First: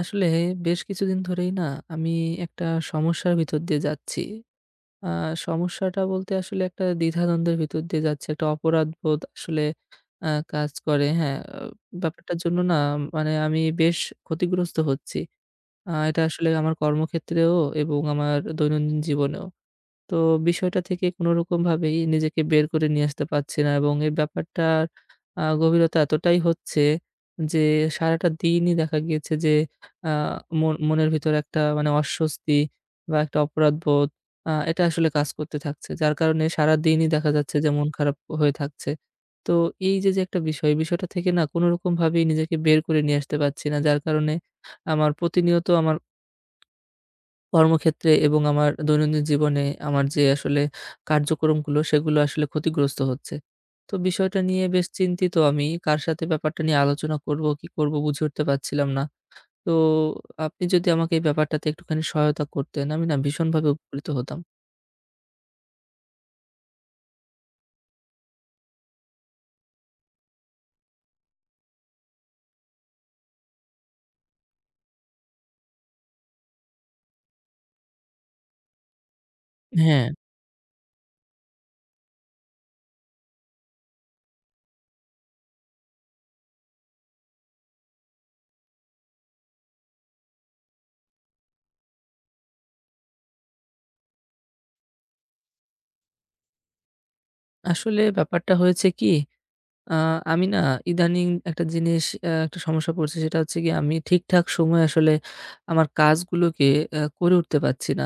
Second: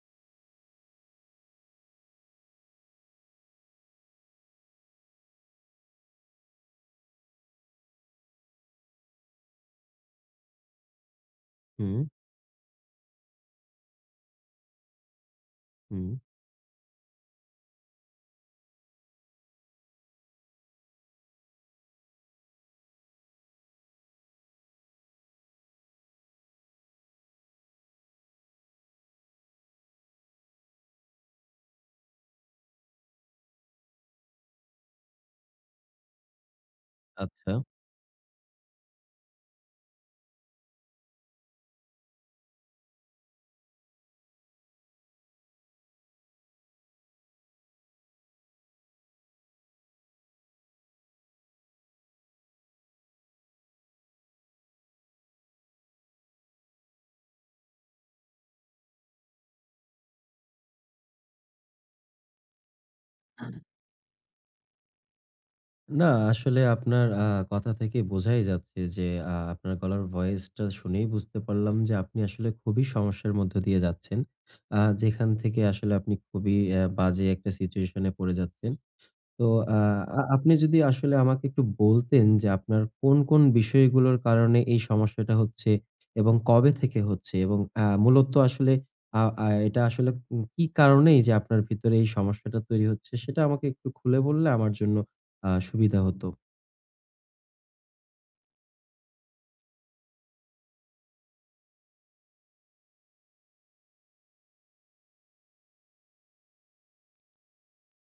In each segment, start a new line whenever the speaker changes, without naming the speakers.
আসলে বেশ কিছুদিন ধরেই না আমি একটা সমস্যার ভিতর দিয়ে যাচ্ছি। আ সমস্যাটা বলতে আসলে একটা দ্বিধাদ্বন্দ্বের ভিতর দিয়ে যাচ্ছি। একটা অপরাধবোধ আসলে কাজ করে। হ্যাঁ,
হুম,
ব্যাপারটার জন্য না মানে আমি বেশ ক্ষতিগ্রস্ত হচ্ছি।
হুম।
এটা আসলে আমার কর্মক্ষেত্রেও এবং আমার দৈনন্দিন জীবনেও। তো বিষয়টা থেকে কোনোরকমভাবেই নিজেকে বের করে নিয়ে আসতে পারছি না এবং এই ব্যাপারটার গভীরতা এতটাই হচ্ছে যে সারাটা দিনই দেখা গিয়েছে যে আ মনের ভিতরে একটা মানে অস্বস্তি বা একটা অপরাধবোধ এটা আসলে কাজ করতে থাকছে। যার কারণে সারাদিনই দেখা
আচ্ছা।
যাচ্ছে যে মন খারাপ হয়ে থাকছে। তো এই যে, যে একটা বিষয়, এই বিষয়টা থেকে না কোনোরকমভাবেই নিজেকে বের করে নিয়ে আসতে পারছি না। যার কারণে আমার প্রতিনিয়ত আমার কর্মক্ষেত্রে এবং আমার দৈনন্দিন জীবনে আমার যে আসলে কার্যক্রমগুলো সেগুলো আসলে ক্ষতিগ্রস্ত হচ্ছে। তো বিষয়টা নিয়ে বেশ চিন্তিত আমি। কার সাথে ব্যাপারটা নিয়ে আলোচনা করব, কি করব বুঝে উঠতে পারছিলাম না। তো আপনি যদি আমাকে এই ব্যাপারটাতে একটুখানি সহায়তা করতেন, আমি না ভীষণভাবে উপকৃত হতাম।
না, আসলে আপনার কথা থেকে বোঝাই যাচ্ছে যে আপনার গলার ভয়েসটা শুনেই বুঝতে পারলাম যে আপনি আসলে খুবই সমস্যার মধ্য দিয়ে যাচ্ছেন। যেখান থেকে আসলে আপনি খুবই বাজে একটা সিচুয়েশনে পড়ে যাচ্ছেন। তো আ
হ্যাঁ,
আ আপনি যদি আসলে আমাকে একটু বলতেন যে আপনার কোন, কোন বিষয়গুলোর কারণে এই সমস্যাটা হচ্ছে এবং কবে থেকে হচ্ছে, এবং মূলত আসলে আ আ এটা আসলে কি কারণেই যে আপনার ভিতরে এই সমস্যাটা তৈরি হচ্ছে সেটা আমাকে একটু খুলে বললে আমার জন্য সুবিধা হতো।
আসলে ব্যাপারটা হয়েছে কি আ আমি না ইদানিং একটা জিনিস একটা সমস্যা পড়ছে সেটা হচ্ছে গিয়ে আমি ঠিকঠাক সময়ে আসলে আমার কাজগুলোকে করে উঠতে পারছি না।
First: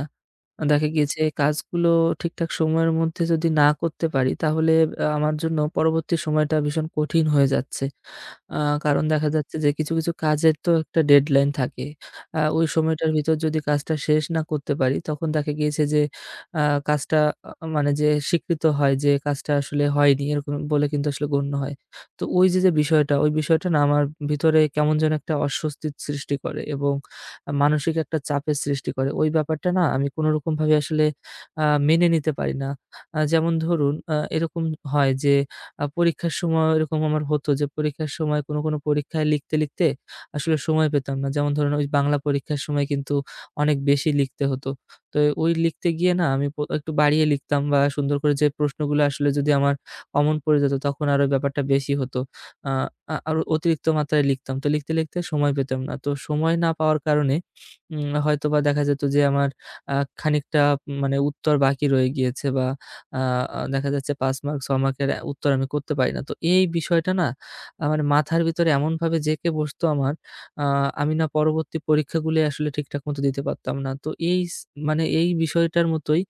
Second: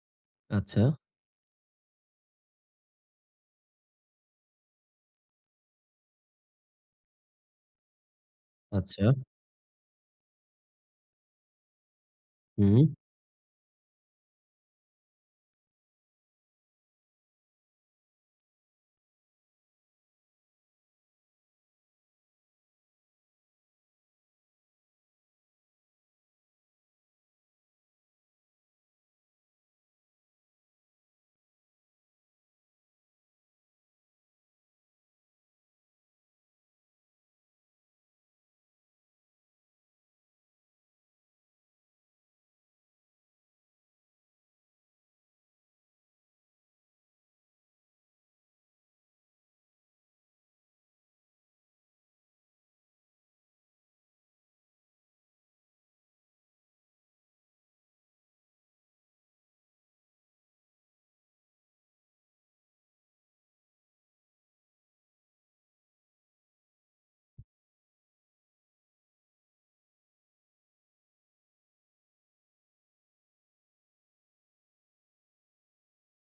আচ্ছা,
দেখা গিয়েছে কাজগুলো ঠিকঠাক সময়ের মধ্যে যদি না করতে পারি তাহলে আমার জন্য পরবর্তী সময়টা ভীষণ কঠিন হয়ে যাচ্ছে। আ কারণ
আচ্ছা।
দেখা যাচ্ছে যে কিছু, কিছু কাজের তো একটা ডেডলাইন থাকে। ওই
হুম,
সময়টার ভিতর যদি কাজটা শেষ না করতে পারি তখন দেখা গিয়েছে যে আ কাজটা আ মানে যে স্বীকৃত হয় যে কাজটা আসলে হয়নি এরকম বলে কিন্তু আসলে গণ্য হয়। তো ওই যে, যে বিষয়টা, ওই বিষয়টা না আমার ভিতরে কেমন যেন একটা অস্বস্তির সৃষ্টি করে এবং মানসিক একটা চাপের সৃষ্টি করে। ওই ব্যাপারটা না আমি কোনরকমভাবে আসলে মেনে নিতে পারি না। যেমন ধরুন এরকম হয় যে, পরীক্ষার সময় এরকম আমার হতো যে, পরীক্ষার সময় কোনো, কোনো পরীক্ষায় লিখতে, লিখতে আসলে সময় পেতাম না। যেমন ধরুন ওই বাংলা পরীক্ষার সময় কিন্তু অনেক বেশি লিখতে হতো। তো ওই লিখতে গিয়ে না আমি একটু বাড়িয়ে লিখতাম বা সুন্দর করে যে প্রশ্নগুলো আসলে যদি আমার অমন পড়ে যেত তখন আরো ব্যাপারটা বেশি হতো। আ আ আরো অতিরিক্ত মাত্রায় লিখতাম। তো লিখতে, লিখতে সময় পেতাম না। তো সময় না পাওয়ার কারণে হয়তোবা দেখা যেত যে আমার আ খানিকটা মানে উত্তর বাকি রয়ে গিয়েছে বা আ আ দেখা যাচ্ছে ৫ মার্ক ৬ মার্কের এ উত্তর আমি করতে পারি না। তো এই বিষয়টা না আমার মাথার ভিতরে এমনভাবে জেঁকে বসতো আমার, আ আমি না পরবর্তী পরীক্ষাগুলি আসলে ঠিকঠাক মতো দিতে পারতাম না। তো এই মানে এই বিষয়টার মতোই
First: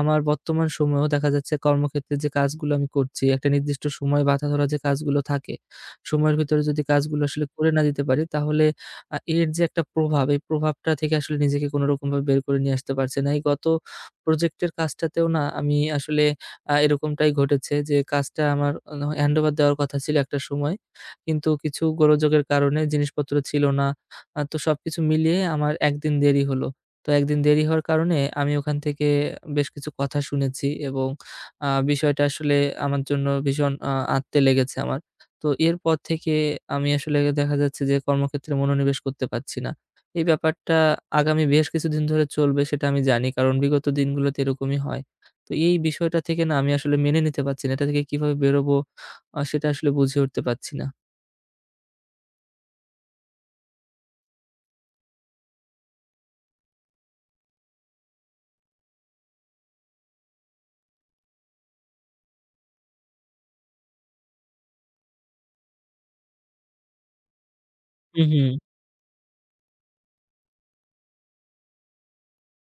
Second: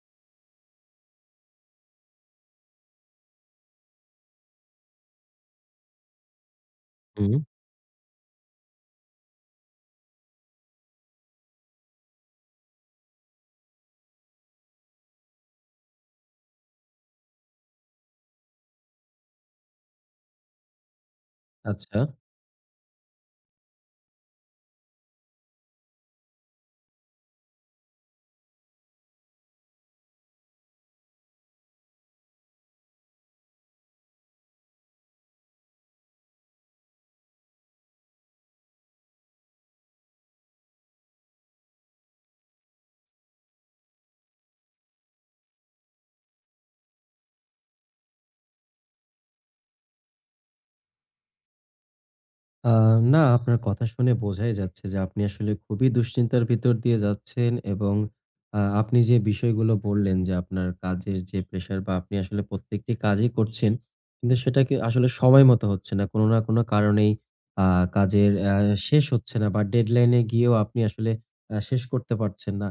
আমার বর্তমান সময়েও দেখা যাচ্ছে কর্মক্ষেত্রে যে কাজগুলো আমি করছি, একটা নির্দিষ্ট সময় বাঁধা ধরা যে কাজগুলো থাকে, সময়ের ভিতরে যদি কাজগুলো
হুম।
আসলে করে না দিতে পারি তাহলে এর যে একটা প্রভাব, এই প্রভাবটা থেকে আসলে নিজেকে কোনরকমভাবে বের করে নিয়ে আসতে পারছি না। এই গত প্রজেক্টের কাজটাতেও না আমি আসলে এরকমটাই ঘটেছে যে কাজটা আমার হ্যান্ডওভার দেওয়ার কথা ছিল একটা সময়। কিন্তু কিছু
আচ্ছা।
গোলযোগের কারণে জিনিসপত্র ছিল না। তো সবকিছু মিলিয়ে আমার ১ দিন দেরি হলো। তো একদিন দেরি হওয়ার কারণে আমি ওখান থেকে বেশ কিছু কথা শুনেছি এবং বিষয়টা আসলে আমার জন্য ভীষণ আঁৎতে লেগেছে আমার। তো এরপর থেকে আমি আসলে দেখা যাচ্ছে যে কর্মক্ষেত্রে মনোনিবেশ করতে পারছি না। এই ব্যাপারটা আগামী বেশ কিছুদিন ধরে চলবে সেটা আমি জানি। কারণ বিগত দিনগুলোতে এরকমই হয়। তো এই বিষয়টা থেকে না আমি আসলে মেনে নিতে পারছি না। এটা থেকে কিভাবে বেরোবো সেটা আসলে বুঝে উঠতে পারছি না।
আ না, আপনার কথা শুনে বোঝাই যাচ্ছে যে আপনি আসলে খুবই দুশ্চিন্তার ভিতর দিয়ে যাচ্ছেন, এবং আপনি যে বিষয়গুলো বললেন যে আপনার কাজের যে প্রেশার বা আপনি আসলে প্রত্যেকটি কাজই করছেন। কিন্তু সেটাকে আসলে সময় মতো হচ্ছে না। কোনো না কোনো কারণেই আ
হুম,
কাজের
হুম,
শেষ হচ্ছে না বা ডেডলাইন এ গিয়েও আপনি আসলে শেষ করতে পারছেন না।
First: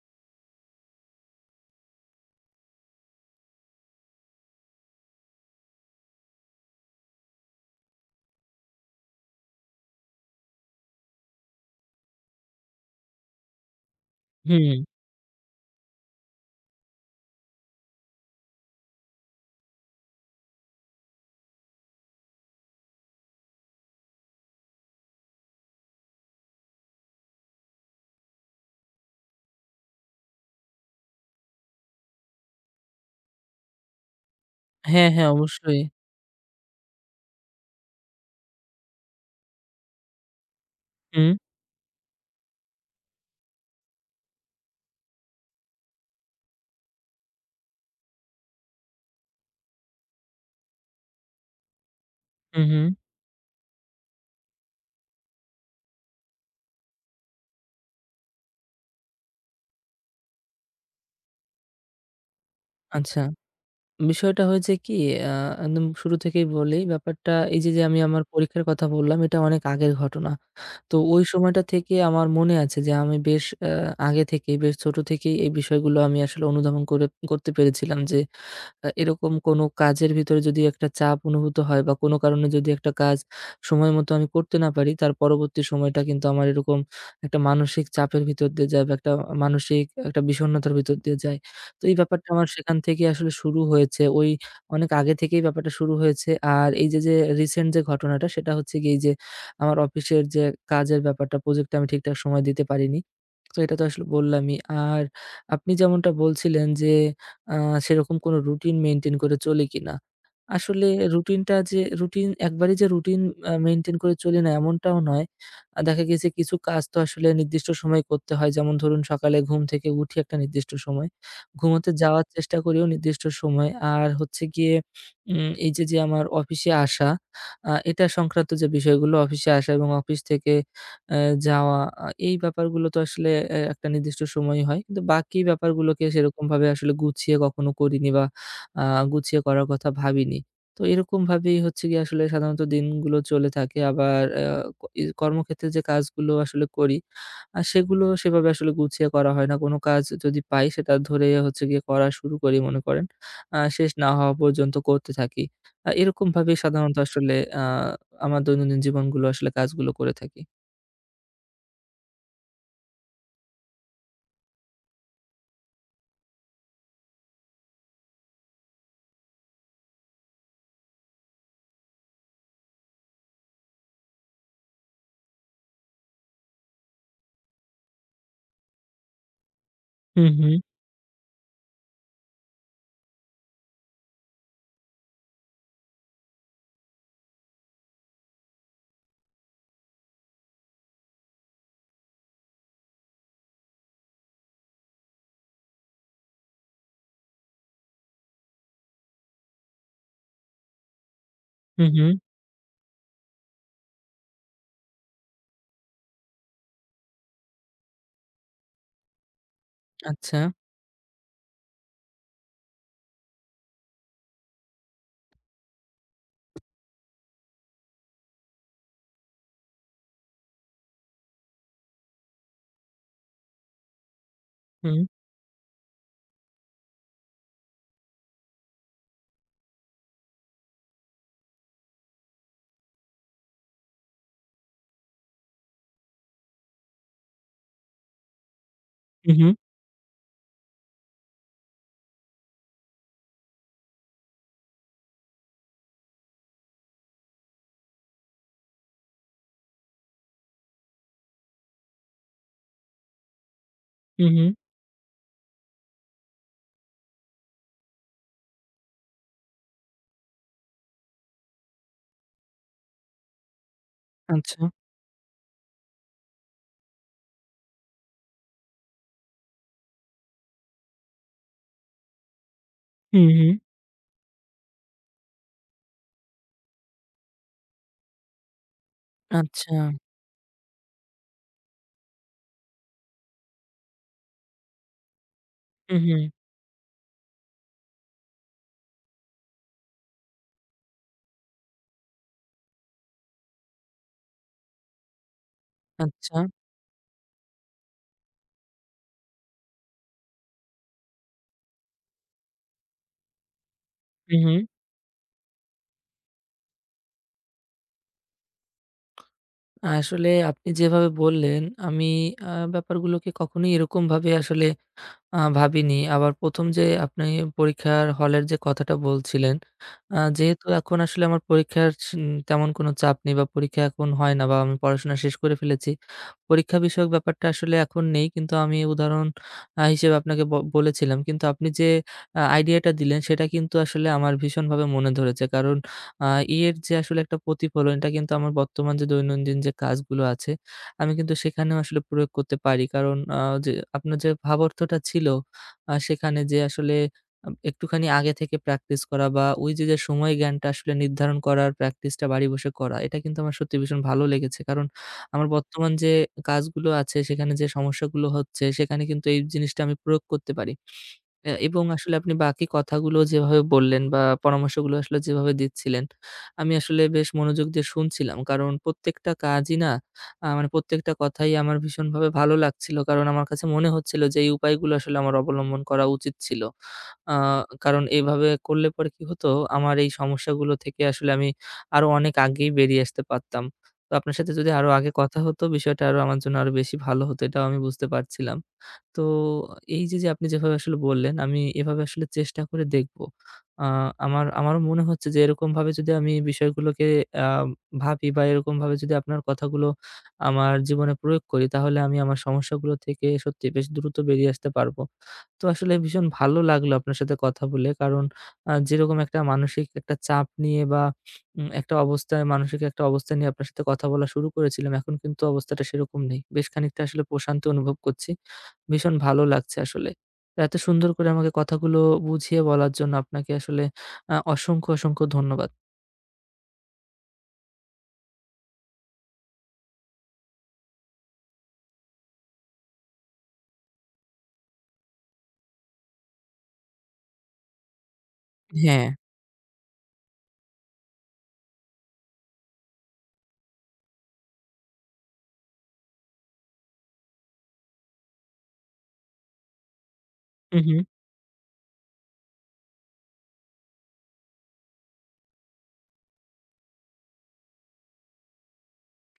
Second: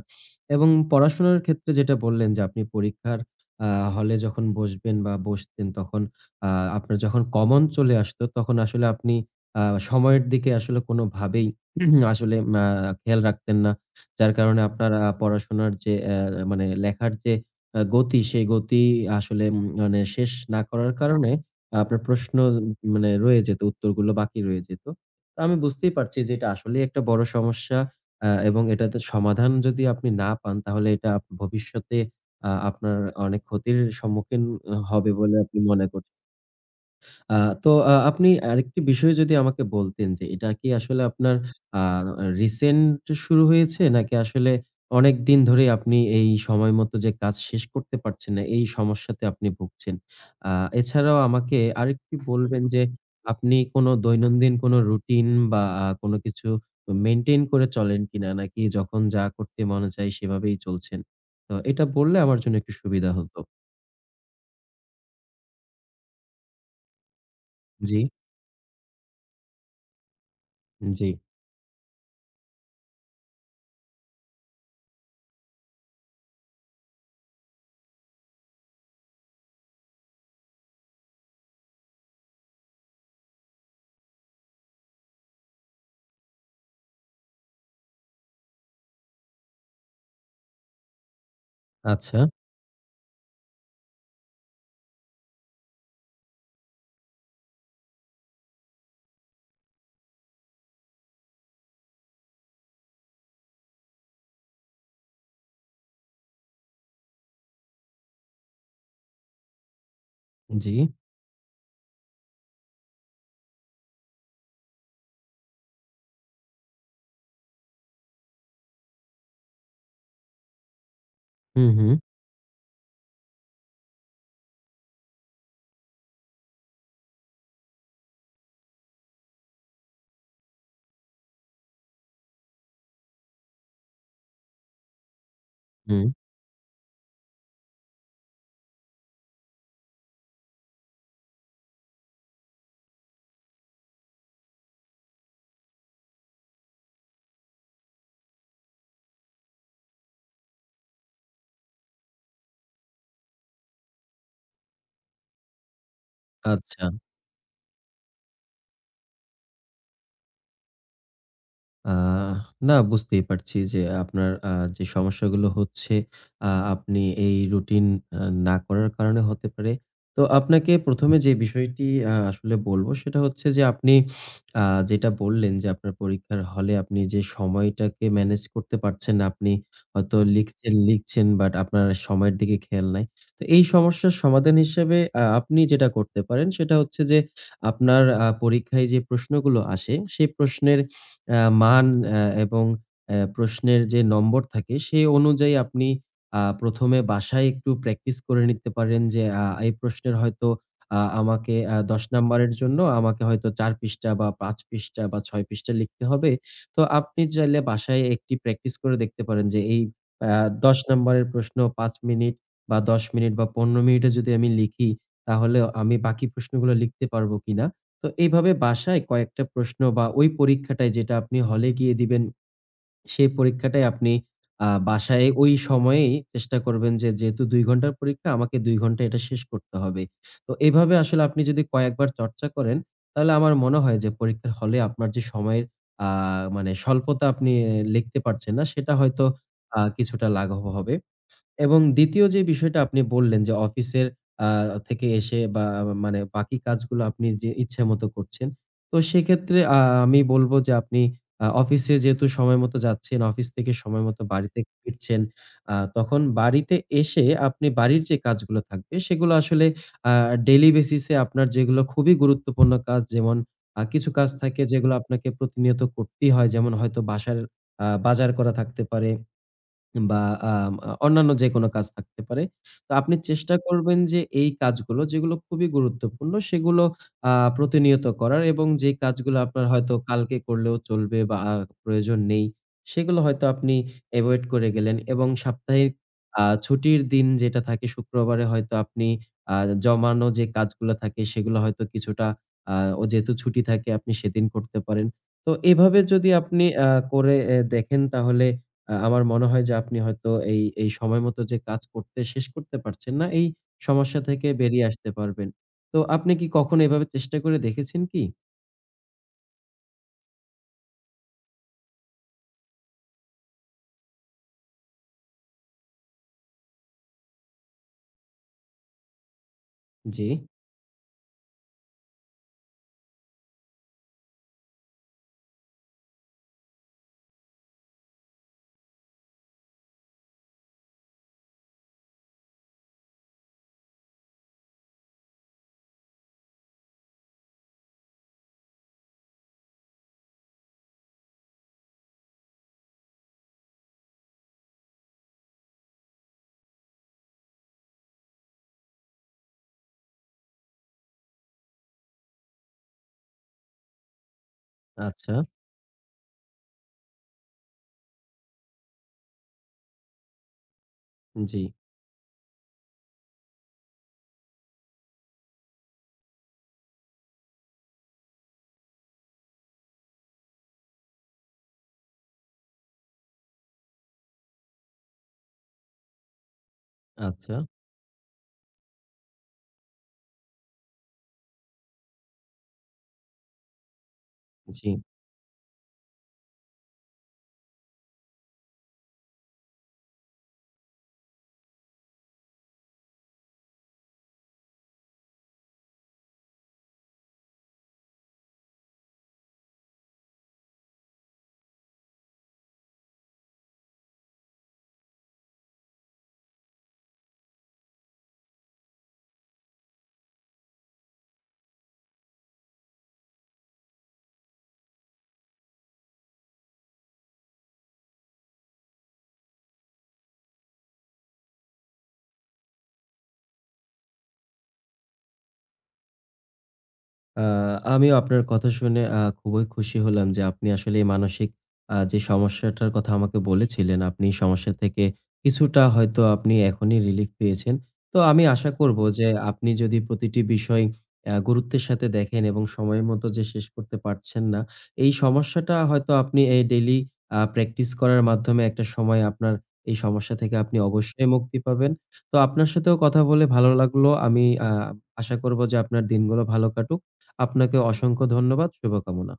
এবং পড়াশোনার ক্ষেত্রে যেটা বললেন যে আপনি পরীক্ষার আ হলে যখন বসবেন বা বসতেন, তখন আ আপনার যখন কমন চলে আসতো তখন আসলে আপনি আ সময়ের দিকে আসলে কোনোভাবেই আসলে খেয়াল রাখতেন না। যার কারণে
হুম।
আপনার পড়াশোনার যে মানে লেখার যে গতি, সেই গতি আসলে মানে শেষ না করার কারণে আপনার প্রশ্ন মানে রয়ে যেত, উত্তরগুলো বাকি রয়ে যেত। তো আমি বুঝতেই পারছি যে এটা আসলেই একটা বড় সমস্যা, এবং এটাতে সমাধান যদি আপনি না পান তাহলে এটা ভবিষ্যতে আপনার অনেক ক্ষতির সম্মুখীন
হ্যাঁ,
হবে
হ্যাঁ
বলে আপনি
অবশ্যই।
মনে করছেন। আ তো আপনি আরেকটি বিষয় যদি আমাকে বলতেন যে এটা কি আসলে
হুম,
আপনার আ রিসেন্ট শুরু হয়েছে? নাকি আসলে অনেকদিন ধরেই আপনি এই সময় মতো যে কাজ শেষ করতে পারছেন না, এই সমস্যাতে আপনি ভুগছেন? আ এছাড়াও আমাকে আরেকটু
হুম,
বলবেন যে
হুম।
আপনি কোন দৈনন্দিন কোন রুটিন বা কোন কিছু মেইনটেইন করে চলেন কিনা? নাকি যখন যা করতে মনে চায় সেভাবেই চলছেন? তো এটা বললে আমার জন্য একটু সুবিধা
আচ্ছা।
হতো।
বিষয়টা হয়েছে কি আ একদম শুরু থেকেই বলি ব্যাপারটা এই যে, যে
জি,
আমি আমার পরীক্ষার কথা বললাম এটা অনেক আগের ঘটনা। তো
জি।
ওই সময়টা থেকে আমার মনে আছে যে আমি বেশ আগে থেকেই বেশ ছোট থেকেই এই বিষয়গুলো আমি আসলে অনুধাবন করে করতে পেরেছিলাম যে এরকম কোনো কাজের ভিতরে যদি একটা চাপ অনুভূত হয় বা কোনো কারণে যদি একটা কাজ সময় মতো আমি করতে না পারি, তার পরবর্তী সময়টা কিন্তু আমার এরকম একটা মানসিক চাপের ভিতর দিয়ে যায় বা একটা মানসিক একটা বিষণ্ণতার ভিতর দিয়ে যায়। তো এই
আচ্ছা।
ব্যাপারটা আমার সেখান থেকেই আসলে শুরু হয়েছে। ওই অনেক আগে থেকেই ব্যাপারটা শুরু হয়েছে। আর এই যে, যে রিসেন্ট যে ঘটনাটা সেটা হচ্ছে গিয়ে এই যে আমার অফিসের যে কাজের ব্যাপারটা, প্রজেক্টটা আমি ঠিকঠাক সময় দিতে পারিনি। তো এটা তো আসলে বললামই। আর আপনি যেমনটা বলছিলেন যে আ সেরকম কোনো রুটিন মেইনটেইন করে চলি কিনা।
জি।
আসলে রুটিনটা যে রুটিন একবারেই যে রুটিন মেইনটেইন করে চলি না এমনটাও নয়। দেখা গেছে কিছু কাজ তো আসলে নির্দিষ্ট সময়ে করতে হয়। যেমন ধরুন সকালে ঘুম থেকে উঠি একটা নির্দিষ্ট সময়।
হু, হু,
ঘুমোতে যাওয়ার চেষ্টা করিও নির্দিষ্ট সময়। আর হচ্ছে গিয়ে এই যে, যে আমার অফিসে আসা এটা সংক্রান্ত যে বিষয়গুলো অফিসে আসা এবং অফিস থেকে অ্যা যাওয়া এই ব্যাপারগুলো তো আসলে একটা নির্দিষ্ট সময়ই হয়। কিন্তু বাকি
হু।
ব্যাপারগুলোকে সেরকমভাবে আসলে গুছিয়ে কখনো করিনি বা আ গুছিয়ে করার কথা ভাবিনি। তো এরকমভাবেই হচ্ছে গিয়ে আসলে সাধারণত দিনগুলো চলে থাকে। আবার অ্যা ক ই কর্মক্ষেত্রে যে কাজগুলো আসলে করি, সেগুলো সেভাবে আসলে গুছিয়ে করা হয় না। কোনো কাজ যদি পাই সেটা ধরে হচ্ছে গিয়ে করা শুরু করি মনে করেন। শেষ না হওয়া পর্যন্ত করতে থাকি। এরকমভাবেই
আচ্ছা।
সাধারণত আসলে আ আমার দৈনন্দিন জীবনগুলো আসলে কাজগুলো করে থাকি।
আ না, বুঝতেই পারছি যে আপনার যে সমস্যাগুলো হচ্ছে আপনি এই রুটিন আ না করার কারণে হতে পারে। তো আপনাকে ১ম এ যে বিষয়টি আসলে বলব সেটা হচ্ছে যে আপনি আ যেটা বললেন যে আপনার পরীক্ষার হলে আপনি যে সময়টাকে ম্যানেজ করতে পারছেন না। আপনি হয়তো
হু, হু,
লিখছেন, লিখছেন, বাট আপনার সময়ের দিকে খেয়াল নাই। তো এই সমস্যার সমাধান হিসেবে আপনি যেটা করতে পারেন সেটা হচ্ছে যে আপনার পরীক্ষায় যে প্রশ্নগুলো আসে সেই প্রশ্নের আ মান আ এবং প্রশ্নের যে নম্বর থাকে সেই অনুযায়ী আপনি ১ম এ বাসায় একটু প্র্যাকটিস করে নিতে পারেন যে এই প্রশ্নের হয়তো আমাকে
হু,
১০
হু,
নাম্বারের জন্য আমাকে হয়তো ৪ পৃষ্ঠা বা ৫ পৃষ্ঠা বা ৬ পৃষ্ঠা লিখতে হবে। তো আপনি চাইলে বাসায় একটি প্র্যাকটিস করে দেখতে পারেন যে এই আ
আচ্ছা।
১০ নাম্বারের প্রশ্ন ৫ মিনিট বা ১০ মিনিট বা ১৫ মিনিটে যদি আমি লিখি তাহলে আমি বাকি প্রশ্নগুলো লিখতে পারবো কিনা? তো এইভাবে বাসায় কয়েকটা প্রশ্ন বা ওই পরীক্ষাটায় যেটা আপনি হলে গিয়ে দিবেন, সেই পরীক্ষাটায় আপনি
হু,
বাসায় ওই সময়েই চেষ্টা করবেন যে, যেহেতু ২ ঘন্টার পরীক্ষা আমাকে ২ ঘন্টায় এটা শেষ করতে হবে। তো এভাবে আসলে আপনি যদি কয়েকবার চর্চা করেন, তাহলে আমার মনে হয় যে পরীক্ষার হলে আপনার যে সময়ের আ মানে স্বল্পতা, আপনি লিখতে পারছেন না, সেটা হয়তো
হু, হু,
কিছুটা লাঘব হবে। এবং ২য় যে বিষয়টা আপনি বললেন যে অফিসের আ থেকে এসে বা মানে বাকি কাজগুলো আপনি যে ইচ্ছামত করছেন। তো সেক্ষেত্রে আমি বলব যে আপনি অফিসে যেহেতু সময়মত যাচ্ছেন, অফিস থেকে সময়মত
হু, হু,
বাড়িতে ফিরছেন। তখন বাড়িতে এসে আপনি বাড়ির যে কাজগুলো থাকবে সেগুলো আসলে আ ডেইলি বেসিস এ আপনার যেগুলো খুবই গুরুত্বপূর্ণ কাজ, যেমন কিছু কাজ থাকে
আচ্ছা।
যেগুলো আপনাকে প্রতিনিয়ত করতেই হয়। যেমন হয়তো বাসার বাজার করা থাকতে পারে। বা আম আ অন্যান্য যেকোনো কাজ থাকতে পারে। তো আপনি
হু, হু,
চেষ্টা করবেন যে এই কাজগুলো যেগুলো খুবই গুরুত্বপূর্ণ সেগুলো আ প্রতিনিয়ত করার, এবং যে কাজগুলো আপনার
আচ্ছা।
হয়তো কালকে করলেও চলবে বা প্রয়োজন নেই, সেগুলো হয়তো আপনি এভয়েড করে গেলেন। এবং সাপ্তাহিক
হু, হু,
ছুটির দিন যেটা থাকে শুক্রবারে, হয়তো আপনি আ জমানো যে কাজগুলো থাকে সেগুলো হয়তো কিছুটা, আ ও যেহেতু ছুটি থাকে, আপনি সেদিন করতে পারেন। তো এভাবে যদি
আচ্ছা।
আপনি করে এ দেখেন, তাহলে আমার মনে হয় যে আপনি হয়তো এই, সময় মতো যে কাজ করতে শেষ করতে পারছেন না, এই সমস্যা
হু,
থেকে
হু।
বেরিয়ে আসতে পারবেন। তো আপনি কি কখনো এভাবে চেষ্টা করে দেখেছেন কি?
আসলে আপনি যেভাবে বললেন আমি ব্যাপারগুলোকে কখনোই এরকমভাবে আসলে ভাবিনি। আবার ১ম যে আপনি পরীক্ষার হলের যে কথাটা বলছিলেন,
জি।
যেহেতু এখন আসলে আমার পরীক্ষার তেমন কোনো চাপ নেই বা পরীক্ষা এখন হয় না বা আমি পড়াশোনা শেষ করে ফেলেছি। পরীক্ষা বিষয়ক ব্যাপারটা আসলে এখন নেই। কিন্তু আমি উদাহরণ হিসেবে আপনাকে বলেছিলাম। কিন্তু আপনি যে আইডিয়াটা দিলেন সেটা কিন্তু আসলে আমার ভীষণভাবে মনে ধরেছে। কারণ আ এর যে আসলে একটা প্রতিফলন এটা কিন্তু আমার বর্তমান যে দৈনন্দিন যে কাজগুলো আছে আমি কিন্তু সেখানেও আসলে প্রয়োগ করতে পারি। কারণ যে আপনার যে ভাবার্থটা ছিল সেখানে যে আসলে একটুখানি আগে থেকে প্র্যাকটিস করা বা ওই যে, যে সময় জ্ঞানটা আসলে নির্ধারণ করার প্র্যাকটিসটা বাড়ি বসে করা, এটা কিন্তু আমার সত্যি ভীষণ ভালো লেগেছে। কারণ
আচ্ছা,
আমার বর্তমান যে কাজগুলো আছে সেখানে যে সমস্যাগুলো হচ্ছে সেখানে কিন্তু এই জিনিসটা আমি প্রয়োগ করতে পারি।
জি,
এবং আসলে আপনি বাকি কথাগুলো যেভাবে বললেন বা পরামর্শগুলো আসলে যেভাবে দিচ্ছিলেন, আমি আসলে বেশ মনোযোগ দিয়ে শুনছিলাম। কারণ প্রত্যেকটা কাজই না মানে প্রত্যেকটা কথাই আমার ভীষণভাবে ভালো লাগছিল। কারণ আমার কাছে মনে হচ্ছিল যে এই উপায়গুলো আসলে আমার অবলম্বন করা উচিত ছিল। আ
আচ্ছা,
কারণ এভাবে করলে পরে কি হতো, আমার এই সমস্যাগুলো থেকে আসলে আমি আরো অনেক আগেই বেরিয়ে আসতে পারতাম। তো আপনার সাথে যদি আরো
জি।
আগে কথা হতো বিষয়টা আরো আমার জন্য আরো বেশি ভালো হতো, এটাও আমি বুঝতে পারছিলাম। তো এই যে, যে আপনি যেভাবে আসলে বললেন, আমি এভাবে আসলে চেষ্টা করে দেখব। আ আমারও মনে হচ্ছে যে এরকমভাবে যদি আমি বিষয়গুলোকে আ ভাবি বা এরকমভাবে যদি আপনার কথাগুলো আমার জীবনে প্রয়োগ করি, তাহলে আমি আমার সমস্যাগুলো থেকে সত্যি বেশ দ্রুত বেরিয়ে আসতে পারবো। তো আসলে ভীষণ ভালো লাগলো আপনার সাথে কথা বলে। কারণ যেরকম একটা মানসিক একটা চাপ নিয়ে বা একটা অবস্থায় মানসিক একটা অবস্থা নিয়ে আপনার সাথে কথা বলা শুরু করেছিলাম, এখন কিন্তু অবস্থাটা সেরকম নেই। বেশ খানিকটা আসলে প্রশান্তি অনুভব করছি। ভীষণ ভালো লাগছে আসলে। তো এত সুন্দর করে আমাকে কথাগুলো বুঝিয়ে বলার জন্য আপনাকে আসলে অসংখ্য, অসংখ্য ধন্যবাদ।
আ আমিও আপনার কথা শুনে খুবই খুশি হলাম যে আপনি আসলে এই মানসিক যে সমস্যাটার কথা আমাকে বলেছিলেন, আপনি এই সমস্যা থেকে কিছুটা হয়তো আপনি এখনই রিলিফ পেয়েছেন। তো আমি আশা করব
হ্যাঁ।
যে আপনি যদি প্রতিটি বিষয় গুরুত্বের সাথে দেখেন এবং সময় মতো যে শেষ করতে পারছেন না, এই সমস্যাটা হয়তো আপনি এই ডেইলি প্র্যাকটিস করার মাধ্যমে একটা সময় আপনার এই সমস্যা থেকে
হু,
আপনি
হু।
অবশ্যই মুক্তি পাবেন। তো আপনার সাথেও কথা বলে ভালো লাগলো। আমি আশা করব যে আপনার দিনগুলো ভালো কাটুক। আপনাকে অসংখ্য ধন্যবাদ। শুভকামনা।